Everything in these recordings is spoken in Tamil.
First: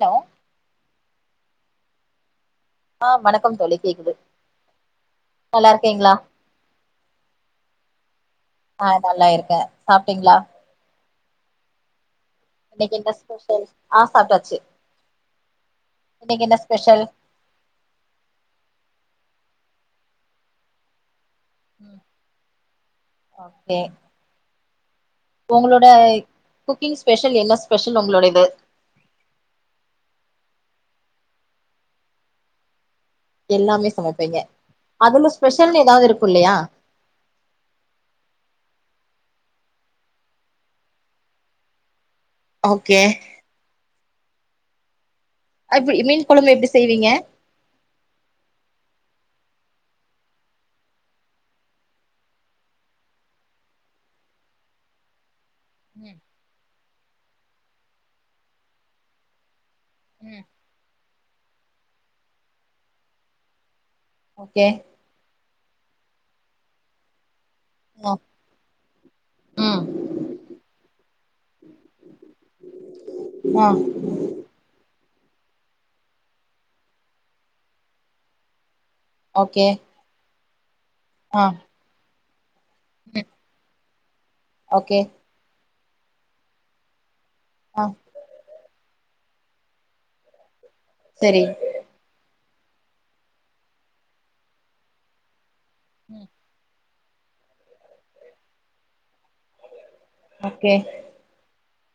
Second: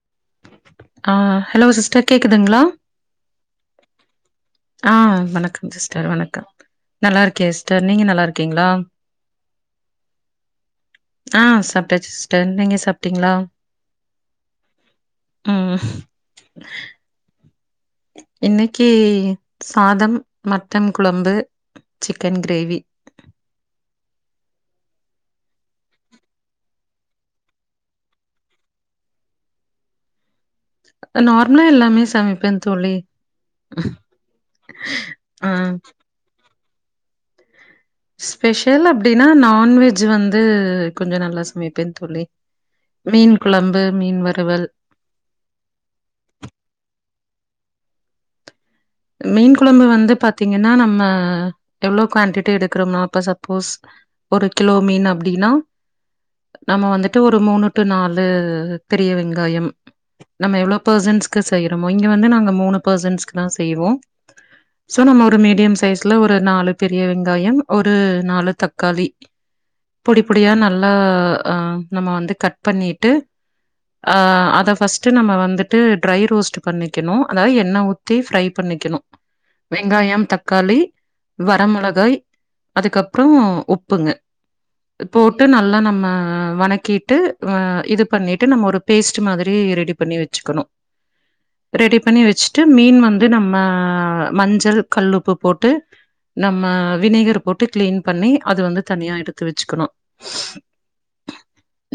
ஹலோ ஆ ஹலோ சிஸ்டர் கேக்குதுங்ளா ஆ வணக்கம் தோழி கேக்குது ஆ நல்லா வணக்கம் சிஸ்டர் இருக்கீங்களா வணக்க நல்லா இருக்கிய சிஸ்டர் நீங்க நல்லா இருக்கீங்களா ஆ நல்லா இருக்கே அ சாப்டிங்ளா ஆ சாப்டாச்சி சிஸ் டர் நீங்க இன்னைக்கு என்ன சாப்பிட்டீங்ளா ஸ்பெஷல் ஆ சாப்ட்டாச்சு ம் இன்னைக்கு என்ன ஸ்பெஷல் இன்னைக்கி சாதம் மட்டன் குழம்பு ம் சிக்கன் கிரேவி ஓகே ஒங்களோட குக்கிங் ஸ்பெஷல் என்ன ஸ்பெஷல் உங்களோடயது நார்மலா எல்லாமே சமைப்பே தோழி எல்லாமே சமைப்பீங்க அதுல ஆ ஸ்பெஷல் எதாவ்து இருக்கு இல்லயா ஸ்பெஷல் அப்டின்னா நான்வெஜ் வந்து கொஞ்ச நல்லா சமைப்பே தோழி ஓகே மீன் குழம்பு மீன் வறுவல் ஆ இப்பி மீன் கொழம்பு எப்டி செய்வீங்க மீன் குழம்பு வந்து பாத்தீங்கன்னா நம்ம எவ்ளோ குவான்டிட்டி எடுக்கிறோம்னா அப்ப சப்போஸ் ஒரு கிலோ மீன் அப்டின்னா ம் நம்ம வந்துட்டு ஒரு மூணு டு நாலு பெரிய வெங்காயம் ம் நம்ம எவ்ளோ பெர்சன்ஸ்க்கு செய்யறோமோ இங்க வந்து நாங்க மூணு பெர்சன்ஸ்கு தா செய்வோ ஓகே சோ நம்ம ஒரு மீடியம் சைஸ்ல ஒரு நாலு பெரிய வெங்காயம் ஒரு ஆ நாலு தக்காளி ம் பொடி பொடியா நல்லா ஆ நம்ம வந்து கட் பண்ணிட்டு ஆ அத ஃபர்ஸ்ட்டு நம்ம வந்துட்டு ட்ரை ரோஸ்ட் பண்ணிக்கணு அதாவது எண்ணெய் ஊத்தி ஃப்ரை பண்ணிக்கணு ஓகே வெங்காயம் தக்காளி ஆ வரமிளகாய் அதுக்கப்பறோ ம் உப்புங்க ஓகே போட்டு நல்லா நம்ம வணக்கிட்டு ஆ இது பண்ணிட்டு நம்ம ஒரு பேஸ்ட் மாரி ரெடி பண்ணி வச்சுக்கணு செரி ரெடி பண்ணி வச்சுட்டு மீன் வந்து நம்ம மஞ்சள் கல்லுப்பு போட்டு ம் நம்ம வினேகர் போட்டு கிளீன் பண்ணி அது வந்து தனியா எடுத்து வச்சுக்கணு ஓகே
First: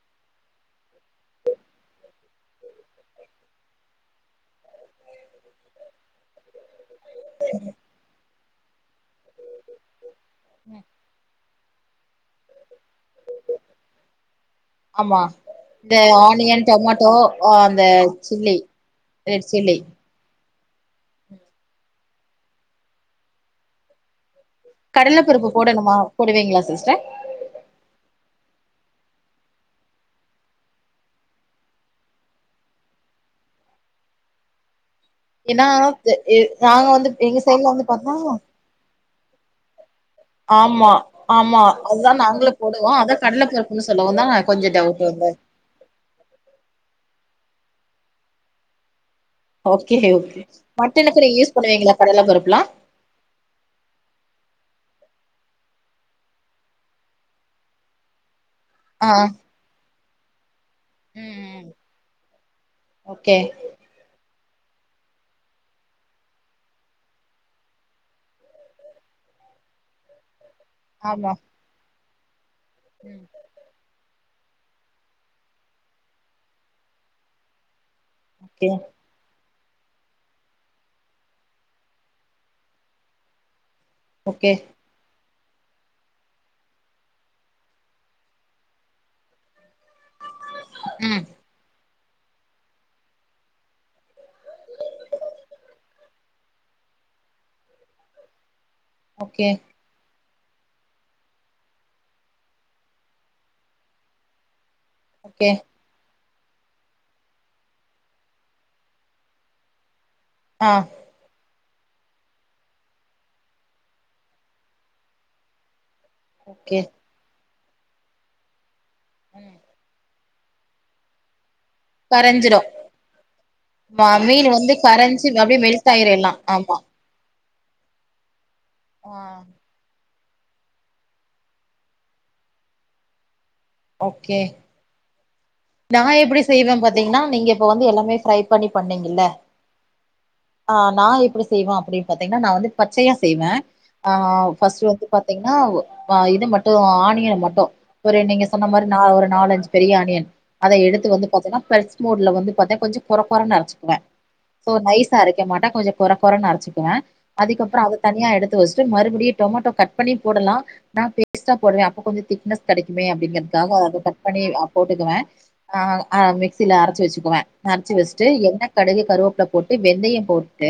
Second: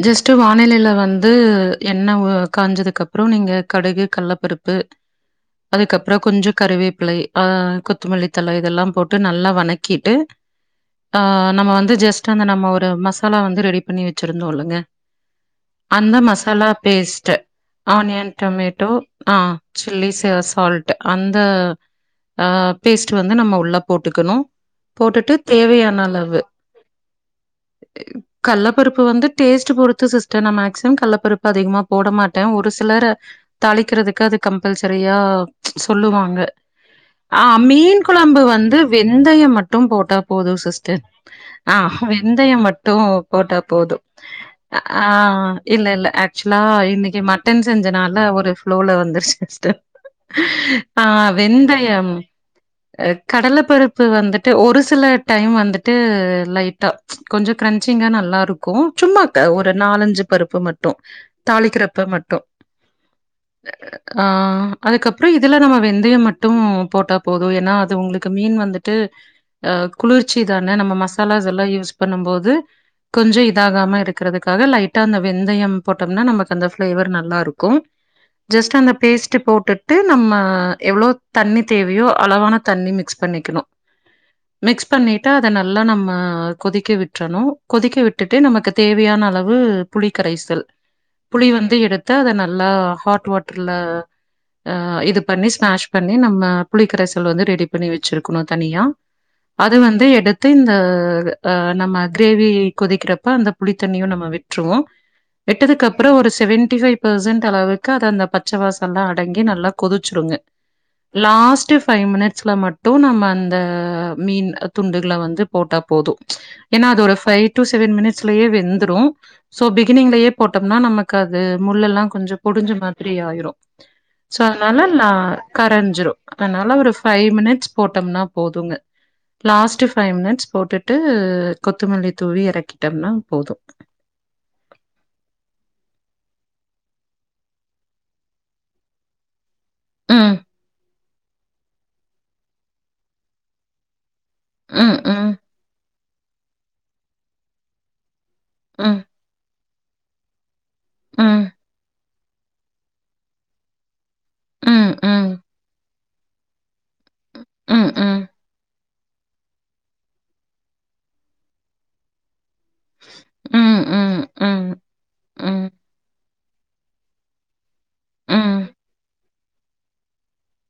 ஜஸ்ட்டு வானிலையில வந்து எண்ணெய் காஞ்சதுக்கு அப்றோ நீங்க கடுகு கல்லப்பருப்பு அதுக்கப்றோ கொஞ்சோ கருவேப்லை ஆ கொத்தமல்லித்தழ இதெல்லா போட்டு நல்லா வணக்கிட்டு ம் ஆ நம்ம வந்து ஜஸ்ட் அந்த நம்ம ஒரு மசாலா வந்து ரெடி பண்ணி வச்சிருந்தோ இல்லங்க ஆமா இந்த அந்த ஆனியன் மசாலா டொமேட்டோ பேஸ்ட்ட ஆ அந்த ஆனியன் சில்லி டொமேட்டோ ஆ சில்லி சாஸ் சால்ட் அந்த ஆ பேஸ்ட்டு வந்து நம்ம உள்ள போட்டுக்கணு கடல போட்டுட்டு பருப்பு போடணுமா தேவையான அளவு போடுவீங்ளா சிஸ்டர் கல்லப்பருப்பு வந்து டேஸ்ட் பொறுத்து சிஸ்டர் நா மேக்சிமம் கல்லப்பருப்பு அதிகமா போடமாட்டே ஒரு சிலர தாளிக்கிறதுக்கு அது கம்பல்சரியா ஏன்னா து எ சொல்லுவாங்க நாங்க வந்து எங்க ஆ சைட்ல வந்து மீன் பாத்தா கொழம்பு வந்து வெந்தயம் மட்டு போட்டா போது ஆமா சிஸ்டர் ஆமா ஆ அதுதா நாங்களு வெந்தயம் போடுவோ மட்டு அதா கடல போட்டா பருப்புன்னு போது சொல்லவு தா கொஞ்ச ஆ டவுட் ஆ வந்து இல்ல இல்ல ஆக்சுவலா இன்னைக்கு மட்டன் செஞ்சனால ஒரு ஃப்ளோல வந்துருச்சு சிஸ்டர் இருங்க ஓகே மட்டனுக்கு நீ யூஸ் பண்ணுவீங்களா கடல பருப்புலா கடலை பருப்பு வந்துட்டு ஒரு சில டைம் வந்துட்டு லைட்டா கொஞ்சோ கிரஞ்சிங்கா நல்லா இருக்கு ஆ சும்மாக்க ஒரு நாலஞ்சு பருப்பு மட் ட்டு ம் ம் தாளிக்கிறப்ப மட்டு ஓகே ஆ அதுக்கப்பறோ இதுல நம்ம வெந்தயம் மட்டும் போட்டா போதும் ஏன்னா அது உங்களுக்கு மீன் வந்துட்டு குளிர்ச்சி தான நம்ம ஆமா மசாலாஸ் எல்லா யூஸ் பண்ணும்போது ம் கொஞ்சோ இதாகாம இருக்கிறதுக்காக லைட்டா அந்த வெந்தயம் போட்டோம்னா நமக்கு அந்த பிளேவர் நல்லா இருக் கும் ஓகே ஜஸ்ட் அந்த பேஸ்ட் போட் டுட்டு நம்ம எவ்ளோ தண்ணி தேவையோ அளவான தண்ணி மிக்ஸ் பண்ணிக்கணு ஓகே மிக்ஸ் பண்ணிவிட்டு அதை நல்லா நம்ம கொதிக்க விட்டுறணும் கொதிக்க விட்டுட்டு நமக்கு தேவையான அளவு புளிகரைசல் ம் புளி வந்து எடுத்து அத நல்லா ஹாட் வாட்டர்ல அ இது பண்ணி ஸ்மாஷ் பண்ணி நம்ம புளி கரைசல் வந்து ரெடி பண்ணி வச்சிருக்கணு தனியா ஓகே அது வந்து எடுத்து இந்த அ நம்ம கிரேவி கொதிக்கிறப்ப அந்த புளித்தண்ணியு நம்ம விட்டுருவோ ஓகே விட்டதுக்கு அப்றோ ஒரு செவன்டி பைவ் பெர்சன்ட் அளவுக்கு அது அந்த பச்ச வாசல்லா அ டங்கி நல்லா கொதிச்சிருங்க அ லாஸ்ட் ஃபைவ் மினிட்ஸ்ல மட்டு நம்ம அந்த மீன் துண்டுகள வந்து போட்டா போது ஓகே ஏன்னா அது ஒரு ஃபைவ் டு செவன் மினிட்ஸ்லயே வெந்துரு சோ பிகினிங்லயே போட்டோம்னா நமக் காது முள்ளெல்லா கொஞ்சோ கரஞ்சிடு பொடிஞ்ச மாதிரி ஆயிரு ஆமா சோ மீன் வந்து அதனால நா கரைஞ்சு அப்டியே மெல்ட் ஆயிரு கரைஞ்சிரும் எல்லா ஆமா அதனால ஒரு பைவ் மினிட்ஸ் போட்டோம்னா போதுங்க ஆ லாஸ்ட் பைவ் மினிட்ஸ் போட்டு ட்டு கொத்துமல்லி தூவி எறக்கிட்டம்னா போது ஓகே நா எப்டி செய்வே பாத்தீங்கன்னா நீங்க இப்ப வந்து எல்லாமே ஃப்ரை பண்ணி பண்ணீங்கல்ல ம் ஆ நா எப்டி செய்வே அப்டின் பாத்தீங்கன்னா நா வந்து பச்சையா செய்வே ஆ பஸ்ட் ம் வந்து ம் பாத்தீங்கன்னா ஆ இது மட்டு ஆணியன் மட்டு ஒரு நீங்க சொன்ன மாரி நா ம் ஒரு நாலு அஞ்சு பெரிய ஆனியன் அத எடுத்து வந்து ம் பாத்தீங்கன்னா பிரஸ் மூட்ல வந்து பாத்த கொஞ்சோ கொற கொறன்னு அரைச்சுக்குவே சோ ம் நைஸா ம் அரைக்க மாட்ட கொஞ்சோ கொற கொறன்னு அரச்சிக்குவே ம் அதுக்கப்றோ ம் அத ம் தனியா எடுத்து வச் ச்சு மறுபடியு டொமாட்டோ கட் பண்ணி போடலா நா பேஸ்டா போடுவே அப்ப கொஞ்சோ திக்னஸ் கெடைக்குமே அப்டிங்கறதுக்காக ம் அத கட் ம் பண்ணி ம் போட்டுக்குவே அ மிக்சியில அரச்சு வச்சுக்குவே அரச்சு வஸ்ட்டு ம் ம் எண்ணெ கடுகு கருவேப்பல போட்டு வெந்தய போட்டு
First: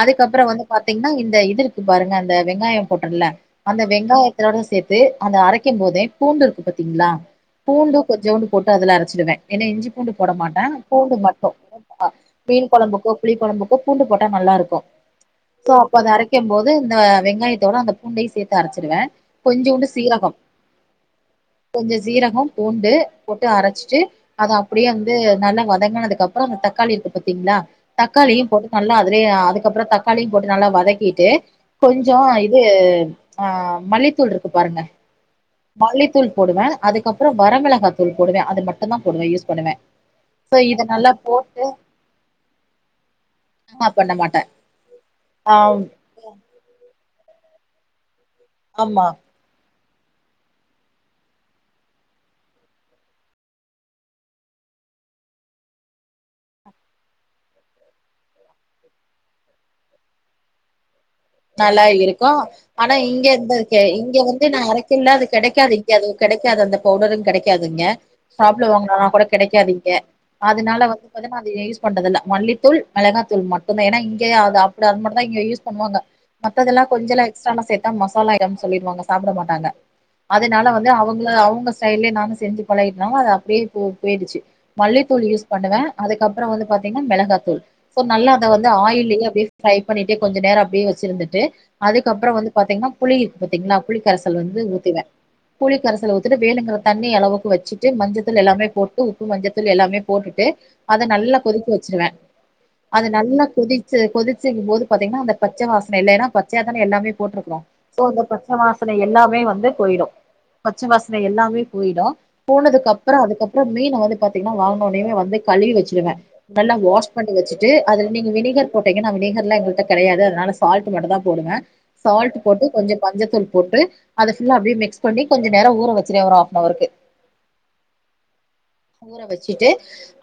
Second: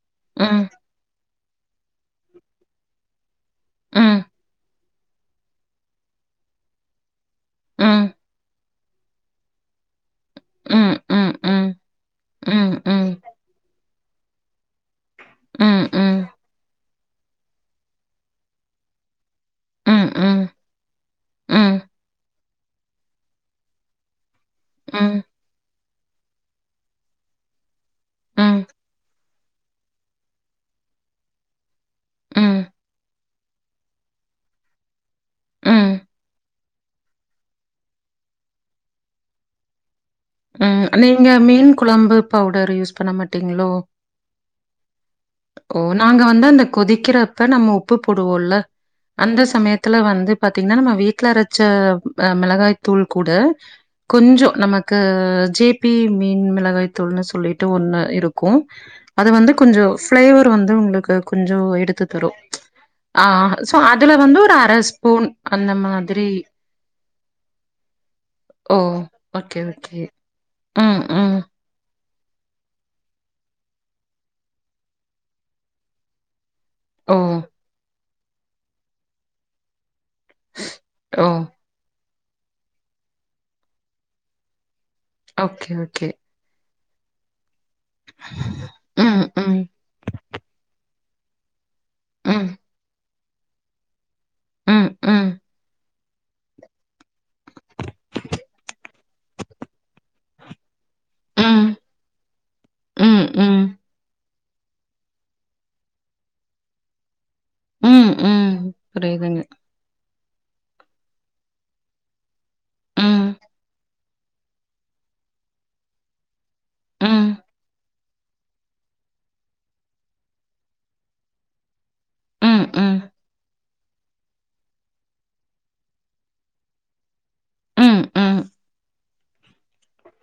அதுக்கப்றோ வந்து ம் பாத்தீங்கன்னா இந்த இது இருக்கு பாருங்க அந்த வெங்காயம் போட்டல அந்த ம் வெங்காயத்தோட சேத்து அந்த அரைக்கு போதே பூண்டு இருக்கு பாத்தீங்களா ம் பூண்டு ம் கொஞ்சவுண்டு போட்டு அதுல அரச்சிடுவே ஏன்னா இஞ்சி பூண்டு போட மாட்டா ம் பூண்டு ம் மட்டு மீன் ம் ம் ம் கொழம்புக்கு புளி கொழம்புக்கு பூண்டு போட்டா நல்லாருக்கு ம் சோ ம் அப்ப அத ம் அரைக்கு போது இந்த வெங்காயத்தோட அந்த பூண்டையு சேத்து அரச்சிடுவே கொஞ்சோண்டு ம் சீரகம் கொஞ்சோ சீரகம் பூண்டு போட்டு அரச்சு ச்சு அது அப்டியே வந்து நல்லா வதங்கனதுக்கு அப்றோ அந்த தக்காளி இருக்கு பாத்தீங்ளா தக்காளியு ம் ம் போட்டு நல்லா அதுலய அதுக்கப்றோ தக்காளியு போட்டு நல்லா வதக்கிட்டு கொஞ்சோ இது ஆ மல்லித்தூள் இருக்கு பாருங்க ம் மல்லித்தூள் போடுவே அதுக்கப்றோ வரமிளகா தூள் போடுவே அது மட் டுந்தா போடுவே யூஸ் பண்ணுவ சோ இத ம் நல்லா நீங்க போட்டு மீன் குழம்பு பவுடர் யூஸ் பண்ண மாட்டீங்களோ ஆ பண்ண மாட்ட ஆ ஓ நாங்க வந்து அந்த கொதிக்கிறப்ப நம்ம உப்பு போடுவோல ஆம்மா அந்த சமயத்துல வந்து பாத்தீங்கன்னா நம்ம வீட்ல அரச்ச ஆ மிளகாய் தூள் கூட கொஞ்சோ நம்ம க்கு ஜேபி மீன் மிளகாய் தூள்ன்னு சொல்லிட்டு ஒண்ணு இருக்கு அது வந்து கொஞ்சோ ஃபிளேவர் வந்து உங்ளுக்கு நல்லா இருக்கு ஆனா இங்க ஸோ இருந்ததுக்கு அதுல இங்க வந்து ஒரு நா அரைக்க ஸ்பூன் [unintelligible] அந்த கெடைக்காது இங்க அது மாதிரி கெடைக்காது அந்த பவுடரு கெடைக்காது இங்க சாப்ல ஓ! வாங்காலனா கூட ஓகே, கெடைக்காது இங்க ஓகே. அதனால ம், வந்து ம். பாத்தீங்கன்னா நா அத யூஸ் பண்றதில்ல மல்லித்தூள் மிளாகா தூள் மட்டு்தா ஏனா இங்கேய அப்டி அது மட்டு தா இங்க யூஸ் பண்ணுவாங்க மத்ததெல்லா கொஞ்சோ ஓ! எக்ஸ்ட்ராலா சேத்தா மசாலா ஐட்டம்னு சொல்லிடுவாங்க சாப்ட மாட்டாங்க அதுனால வந்து அவுங்ள ஓ! அவுங்க ஸ்டைல்லயே நானு செஞ்சி பழகிட்டோ அது அப்டியே போ போய்டுச்சி மல்லித்தூள் யூஸ் ஓகே, பண்ணுவே ஓகே. அதுக்கப்றோ வந்து பாத்தீங்னா மெளகாத்தூள் சோ நல்லா அத வந்து ம், ஆயில்லையே அப்டியே ம். ஃப்ரை பண்ணிட்டே கொஞ்ச நேரோ அப்டியே வச்சிருந்துட்டு அதுக்கப்றோ ம், வந்து பாத்தீங்னா புளி இருக்கு பாத்தீங்ளா புளிக்கரைசல் வந்து ம், ஊத்துவே ம். புளிக்கரைசல ஊத்துட்டு வேணுங்குற தண்ணி அளவுக்கு வச்சிட்டு மஞ்சத்தூள் எல்லாமே போட்டு உப்பு மஞ்சத்தூள் எல்லாமே போட்டுட்டு அத நல்லா கொதிக்கு ம், வச்ருவே அது ம், நல்லா ம். கொதிச்சு கொதிச்சிக்கும்போது பாத்தீங்னா அந்த பச்ச வாஸ் நெல்லேனா பச்சயாதன எல்லாமே போட்ருக்கோ சோ ம், அந்த பச்ச ம். வாசன எல்லாமே புரியுதுங்க. வந்து போயிடு பச்ச வாசன எல்லாமே போயிடு போனதுக்கப்றோ ம், அதுக்கப்றோ மீன வந்து பாத்தீங்னா வாங்னோனேவே வந்து கழிவி வச்சிருவே நல்லா வாஷ் பண்ணி ம், வச்சிட்டு அதுல நீங்க வினிகர் போட்டீங்க நா வினிகர்லா எங்கள்ட கெடையாது அதுனால சால்டு மட்டுதா போடுவே சால்ட் போட்டு ம், கொஞ்ச ம், மஞ்சத்தூள் போட்டு அத ஃபுல்லா அப்டியே மிக்ஸ் பண்ணி கொஞ்ச நேரோ ஊற வச்சிருவே ஒரு ஆஃப்னவர்க்கு ம் ம், ஊற வச்சிட்டு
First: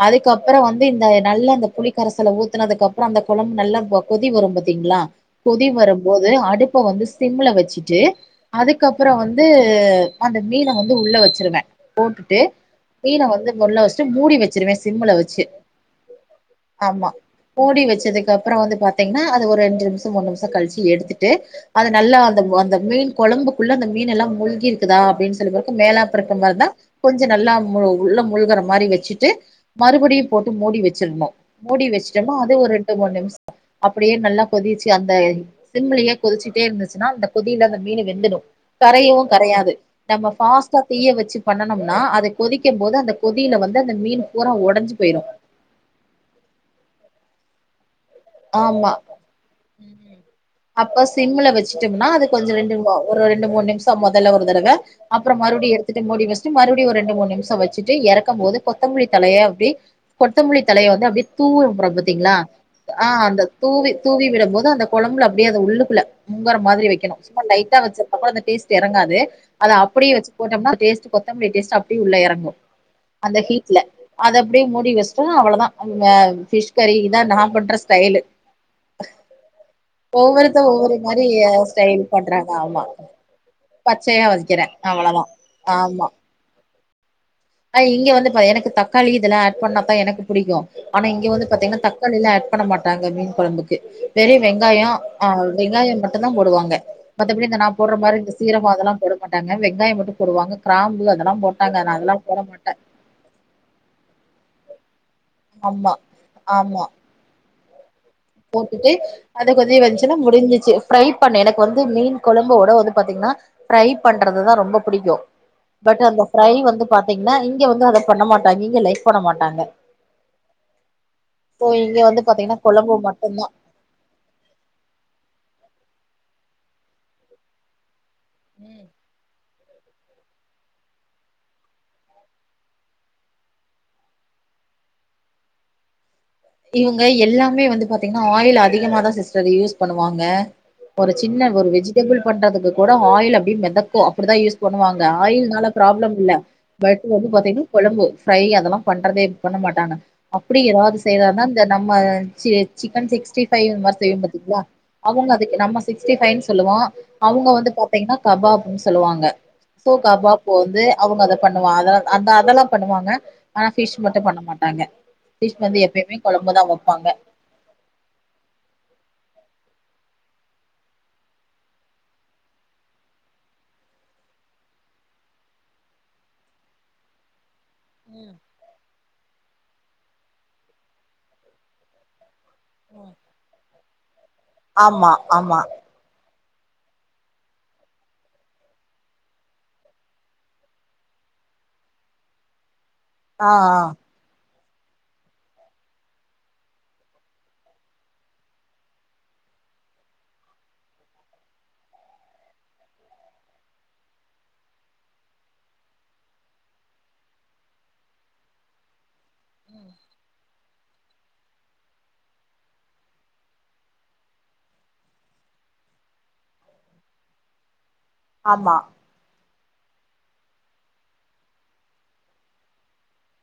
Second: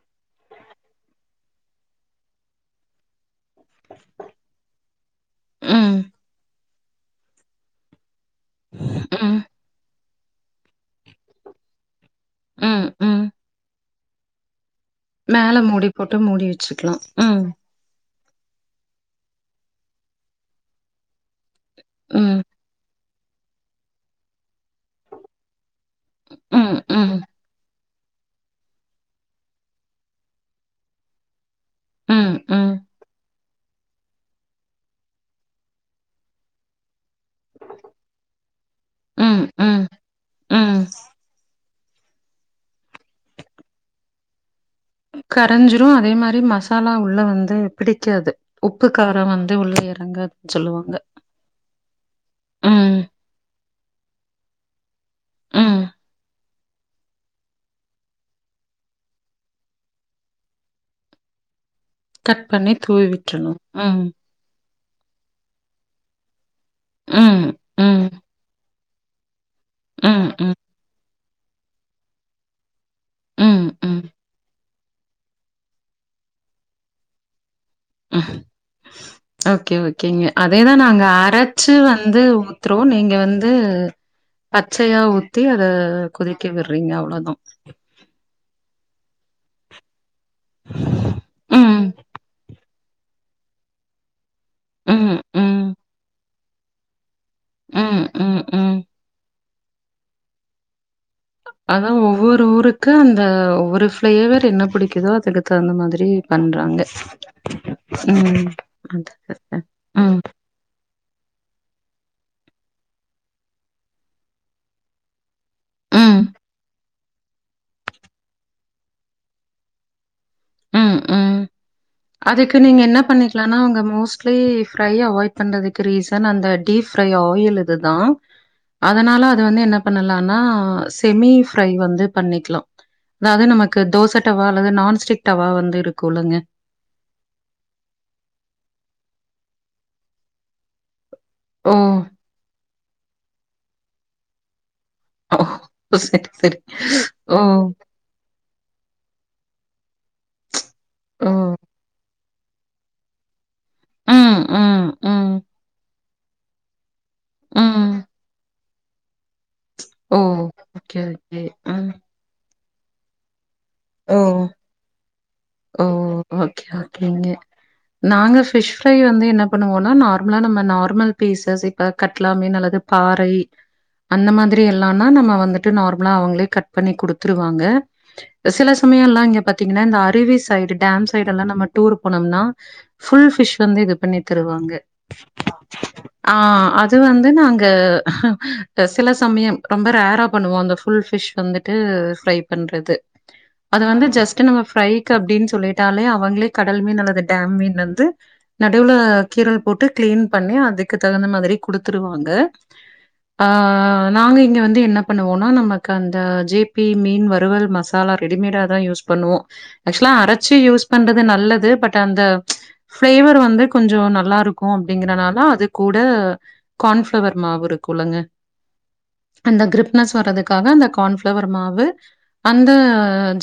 அதுக்கப்றோ வந்து இந்த நல்லா இந்த புளிக்கரசல ஊத்துனதுக்கப் ப்றோ அந்த கொழம்பு நல்லா வ கொதி வரும் பாத்தீங்ளா ம், கொதிவரும்போது அடுப்ப வந்துஸ் சிம்ல வச்சிட்டு அதுக்கப்றோ வந்து அந்த மீன வந்து உள்ள வச்சிருவே போட்டுட்டு ம், மீன ம். வந்து உள்ள வச்ட்டு மூடி வச்சிருவே சிம்ல வச்சி மேல மூடி போட்டு மூடி வச்சுக்கலாம். ஆமா ம், மூடி வச்சதுக்கப்றோ வந்து பாத் தீங்னா அது ஒரெண்டு நிமிஷோ மூணு நிமிஷோ கழிச்சி எடுத்துட்டு அது நல்லா ம், அந்தவ் அந்த மீன் கொழம்புக்குள்ள அந்த மீனெல்லா முழ்கிருக்குதா அப்டின் சொல்லி பிறகு மேலாப்ப இருக்க மாறி இருந்தா ம், ம், கொஞ்ச நல்லா முழு உள்ள முழ்குற மாறி வச்சிட்டு மறுபடியு போட்டு மூடி வச்சிரணு மூடி வச்சிட்டமா ம், அது ஒரு ம், ரெண்டு மூணு நிமிஷோ அப்டியே நல்லா கொதிச் சி அந்த சிம்லயே கொதிச்சிட்டே இருந்துச்சுன்னா அந்த கொதியில அந்த மீனு வெந்துடு கரையவு ம், ம், கரையாது நம்ம ஃபாஸ்டா ம். தீய வச்சி பண்ணனம்னா அத கொதிக்கும்‌ போது அந்த கொதியில வந்து அந்த மீன் பூரா ஒடஞ்சி போய்ரு கரஞ்சிரு அதே மாறி மசாலா உள்ள வந்து பிடிக்காது உப்பு, ஆமா காரம் வந்து உள்ள இறங்காதுன்னு சொல்லுவாங்க. அப்ப சிம்ல வச்சிட்டம்னா அது கொஞ்ச ரெண்டு வ ம், ஒரு ரெண்டு மூணு நிமிஷ க மொதல ஒரு தடவ அப்பறோ மறுபடியு ம். எடுத்துட்டு மூடி வச் டு மறுவடி ஒரு ரெண்டு மூணு நிமிஷோ வச்சிட்டு எறக்கம் போது கொத்தமலி தலைய அப்டி கொத்தமலி தலைய வந்து அப்டியே தூவுற [unintelligible] கட் பண்ணிட் ஆ அந்த தூவி தூவி விடம் போது அந்த கொழம்புல அப்டியே அத உள்ளுக்குள்ள முங்கற மாதிரி வைக்கணு சும்மா ம், லைட்டா ம், வச்சிருந்தம்னா‌ அந்த டேஸ்ட் எறங்காது அது அப்டியே ம், வச்சி போட்டம்னா டேஸ்ட் கொத்தமல்லி டேஸ்ட் அப்டியே உள்ள எறங்கு அந்த ம், ஹீட்ல ம், அத அப்டியே மூடி வச்ட்டா அவ்வளதா அங்க ஃபிஷ் கரி இதா நான் பண்ற ஸ்டைலு ம். ஓகே ஓகேங்க ஒவ்வொருத்த அதேதா ஒவ்வொரு நாங்க மாரி அரச்சு ஸ்டைல் வந்து பண்றாங்க ஊத்ரோ ஆமா நீங்க வந்து பச்சையா வக்கிறே பச்சையா அவ்வளதா ஊத்தி அத கொதிக்க விட்றீங்க அவ்ளோதா நா இங்க வந்து பா எனக்கு தக்காளி இதெல்லா ஆட் பண்ணாதா எனக்கு புடிக்கு ஆனா இங்க வந்து பாத்தீங்னா ம், தக்காளில்லா ஆட் பண்ண மாட்டாங்க மீன் கொழம்புக்கு தெரி வெங்காயோ ம், ஆ ம், வெங்காயோ மட்டுந்தா போடுவாங்க மத்தபடி இந்த நா போட்ற ம், மாறி இந்த ம், சீரகோ ம். அதலா போட மாட்டாங்க வெங்காயோ மட்டு போடுவாங்க கிராம்பு அதலா போட அதா ஒவ்வொரு மாட்டே ஊருக்கு அந்த ஒவ்வொரு பிளேவர் என்ன புடிக்குதோ அதுக்கு தகுந்த ஆமா மாதிரி பண்றாங்க ம் போட்டுட்டு அதை அதுதான். கொஞ்சோ வெந்ச்சுன்னா ம், முடிஞ்சிச்சு ஃப்ரை பண்ணு எனக்கு வந்து மீன் கொழம்ப ஓட‌ வந்து பாத்தீங்ன்னா ஃப்ரை பண்றது தா ரொம்ப புடிக்கு பட் ம், அந்த ஃப்ரை வந்து பாத்தீங்ன்னா இங்க வந்து அத பண்ண மாட்டாங்க இங்க லைக் பண்ண மாட்டாங்க ம், ம். சோ இங்க வந்து பாத்தீங்ன்னா கொழம்பு மட் அவுங்க மோஸ்ட்லி ஃப்ரை அவாய்ட் பண்றதுக்கு ரீசன் அந்த டீப் ஃப்ரை ஆயில் இதுதா அதனால அது வந்து என்ன பண்ணலான்னா செமி ஃப்ரை வந்து பண்ணிக்லா நா அதா நமக்கு தோச டவா அல்லது நான்ஸ்டிக் டவா வந்து இருக்குல்லங்க இவுங்க எல்லாமே வந்து பாத்தீங்கன்னா ஆயில் அதிகமாதா சிஸ்டர் யூஸ் பண்ணுவாங்க ஒரு சின்ன ஒரு ஓ! வெஜிடபிள் பண்றதுக்கு கூட ஆயில் அப்டி மெதக்கு அப்டிதா யூஸ் பண்ணுவாங்க ஓ! ஆயில்னால ப்ராப்ளம் சரி, இல்ல சரி. பட் வந்து ஓ! பாத்தீங்ன்னா கொழம்பு ஃப்ரை அதெல்லா பண்றதே இது பண்ண மாட்டாங்க அப்டி ஏதாவது செய்றதா ஓ! இருந்தா இந்த நம்ம சி சிக்கன் சிக்ஸ்டி ஃபைவ் இந்த மாறி செய்வோ ம், பாத்தீங்ளா ம், அவுங்க ம், அதுக்கு நம்ம சிக்ஸ்டி ஃபைவ்ன் சொல்லுவோ அவுங்க வந்து ம். பாத்தீங்ன்னா கபாப்ன் சொல்லுவாங்க சோ ஓ! கபாப் வந்து ஓகே, அவுங்க அத ஓகே. பண்ணுவா ம். அதார் அந்த அதெல்லா பண்ணுவாங்க ஆனா பிஷ் ஓ! மட்டு பண்ண மாட்டாங்க பிஷ் வந்து ஓ! எப் எப்பயுமே கொழம்புதா ஓகே, வப்பாங்க ஓகேங்க. நாங்க ஃபிஷ் ஃப்ரை வந்து என்ன பண்ணுவோனா நார்மலா நம்ம நார்மல் பீசஸ் இப்போ கட்லா மீனு அல்லது பாறை அந்த மாதிரி எல்லான்னா நம்ம வந்துட்டு நார்மலா அவங்களே கட் பண்ணி குடுத்துருவாங்க ம் செல சமயோல்லா இங்க பாத்தீங்ன்னா இந்த அருவி சைடு டம் சைடு எல்லா நம்ம டூர் போனோம்னா ஃபுல் பிஷ் வந்து இது பண்ணி தருவாங்க ஆமா ஆமா ஆ அது வந்து நாங்க சில சமயம் ரொம்ப ரேரா பண்ணுவோ அந்த ஃபுல் ஃபிஷ் வந்துட் டு ஃப்ரை பண்றது ஆ ஆ அது வந்து ஜஸ்ட் டு நம்ம ஃப்ரைக் அப்டின் சொல்லிட்டாலே அவங்களே கடல் மீன் அல்லது டேம் மீன் வந்து நடுவுல கீரல் போட்டு க்ளீன் பண்ணி அதுக்கு தகுந்த மாதிரி குடுத்துடுவாங்க ஆ நாங்க இங்க வந்து என்ன பண்ணுவோனா நமக்கு அந்த ஜே பி மீன் வறுவல் மசா மசாலா ரெடிமேடா தா யூஸ் பண்ணுவோ ஆக்சுவலா அரச்சு யூஸ் பண்றது நல்லது பட் அந்த ஃப்ளேவர் வந்து கொஞ்சோ நல்லா இருக்கு அப்டிங்றனால அது கூட கான்ஃப்ளவர் மாவு இருக்குல்லங்க ஆமா அந்த கிரிப்னஸ் வர்றதுக்காக அந்த கான்ஃப்ளவர் மாவு அ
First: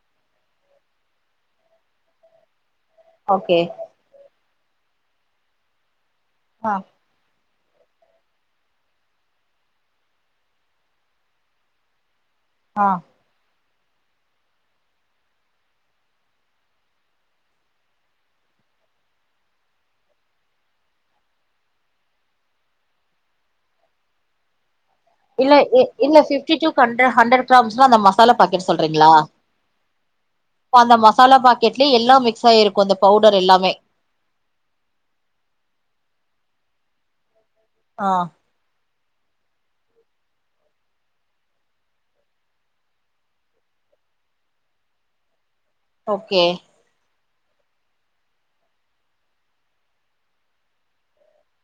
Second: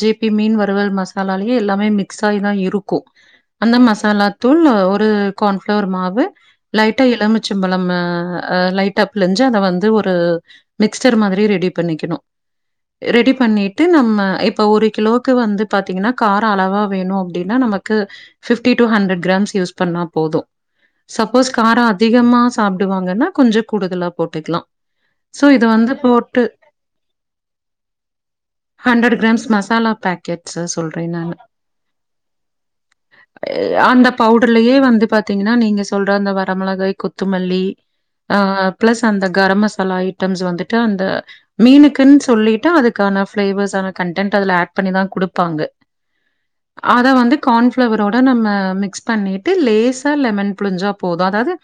ஜே பி மீன் வறுவல் மசாலாலேயு எல்லாமே மிக்ஸாகி தா இருக்கு ஓகே அந்த மசாலா தூள் ஒரு கான்ப்ஃளவர் மாவு ஆ லைட் டா எலுமிச்சம்பழம் மே அ லைட்டா புளிஞ்சு அத வந்து ஒரு மிக்ஸ்டர் மாதிரி ரெடி பண்ணிக்குணு ஆ ரெடி பண்ணிட்டு நம்ம ஆ இப்ப ஒரு கிலோவுக்கு வந்து பாத்தீங்ன்னா காரோ அளவா வேணு அப்டின்னா நமக்கு fifty to hundred grams use பண்ணா போது சப்போஸ் காரோ அதிகமா சாப்டுவாங்கன்னா கொஞ்சோ கூடுதலா போட்டுக்லா சோ இது வந்து போட்டு பண்றே ஹண்ட்ரட் கிராம்ஸ்ல அந்த மஸ் மசாலா பாக்கெட் சொல்றிங்ளா ஹண்ட்ரட் கிராம்ஸ் மசாலா பேக்கெட்ஸு இப்ப அந்த சொல்றே நானு மசாலா பாக்கெட்லே எல்லா மிக்ஸ் ஆயிருக்கு அந்த பவுடர் எல்லாமே அந்த பவுடர்லயே வந்து பாத்தீங்கன்னா நீங்க சொல்ற அந்த வரமிளகாய் கொத்தமல்லி ஆ ஆ பிளஸ் அந்த கரம் மசாலா ஐட்டம்ஸ் வந்துட்டு அந்த மீனுக்குன்னு சொல்லிட்டு அதுக்கான பிளேவர்ஸான கண்டெட் அதுல ஆட் பண்ணிதா குடுப்பாங்க ஓகே அத வந்து கான்ப்ஃளவரோட நம்ம மிக்ஸ் பண்ணிட்டு லேசா லெமன் புழிஞ்சா போது அதாது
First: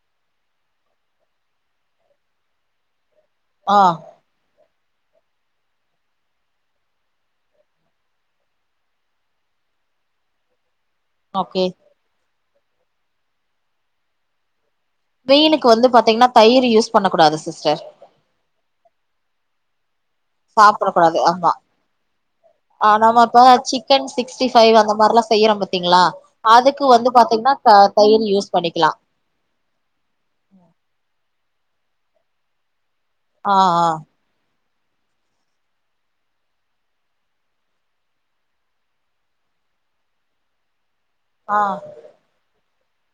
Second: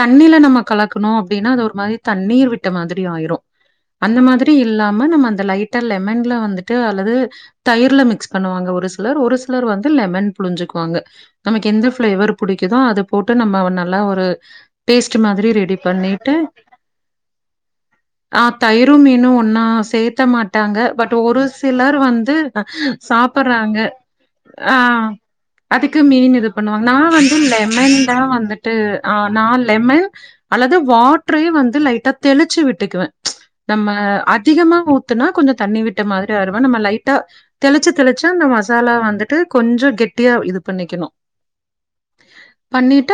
தண்ணில நம்ம கலக்கணோ அப்டின்னா அது ஒரு மாரி தண்ணீர் விட்ட மாதிரி ஆயிரு ஆ அந்த மாதிரி இல்லாம நம்ம அந்த லைட்டா லெமன் ல வந்துட்டு அல்லது தயிர்ல மிக்ஸ் பண்ணுவாங்க ஒரு சிலர் ஒரு சிலர் வந்து லெமன் புழிஞ்சுக்குவாங்க ஓகே நமக்கு எந்த பிளேவர் புடிக்குதோ அத போட்டு நம்ம நல்லா ஒரு பேஸ்ட் மாதிரி வெயிலுக்கு ரெடி வந்து பாத்தீங்கன்னா பண்ணிட்டு, தயிர் யூஸ் பண்ணக் கூடாது சிஸ்டர் ஆ தயிரு மீனு ஒண்ணா சேத்த மாட்டாங்க சாப்பிட பட் டு கூடாது ஒரு ஆமா சிலர் வந்து ஆ நம்ம இப்ப சாப்புறாங்க சிக்கன் சிக்ஸ்டி ஃபைவ் ஆ அந்த மாரிலா செய்யறோ அதுக்கு பாத்தீங்களா மீன் இருக்கணு அதுக்கு நா வந்து பாத்தீங்கன்னா த லெமன் தா தயிர் யூஸ் வந்துட்டு பண்ணிக்கலா ஆ நா லெமன் அல்லது வாட்ரே வந்து லைட்டா தெளிச்சு விட்டுக்குவே ஆ நம்ம அதிகமா ஊத்துனா கொஞ்சோ தண்ணி விட்ட மாதிரி வருவே நம்ம லைட்டா தெளிச்சு தெளிச்சு அந்த மசாலா வந்துட்டு கொஞ்சோ கெட்டியா இது பண்ணிக்கணு ஆ பண்ணிட்டு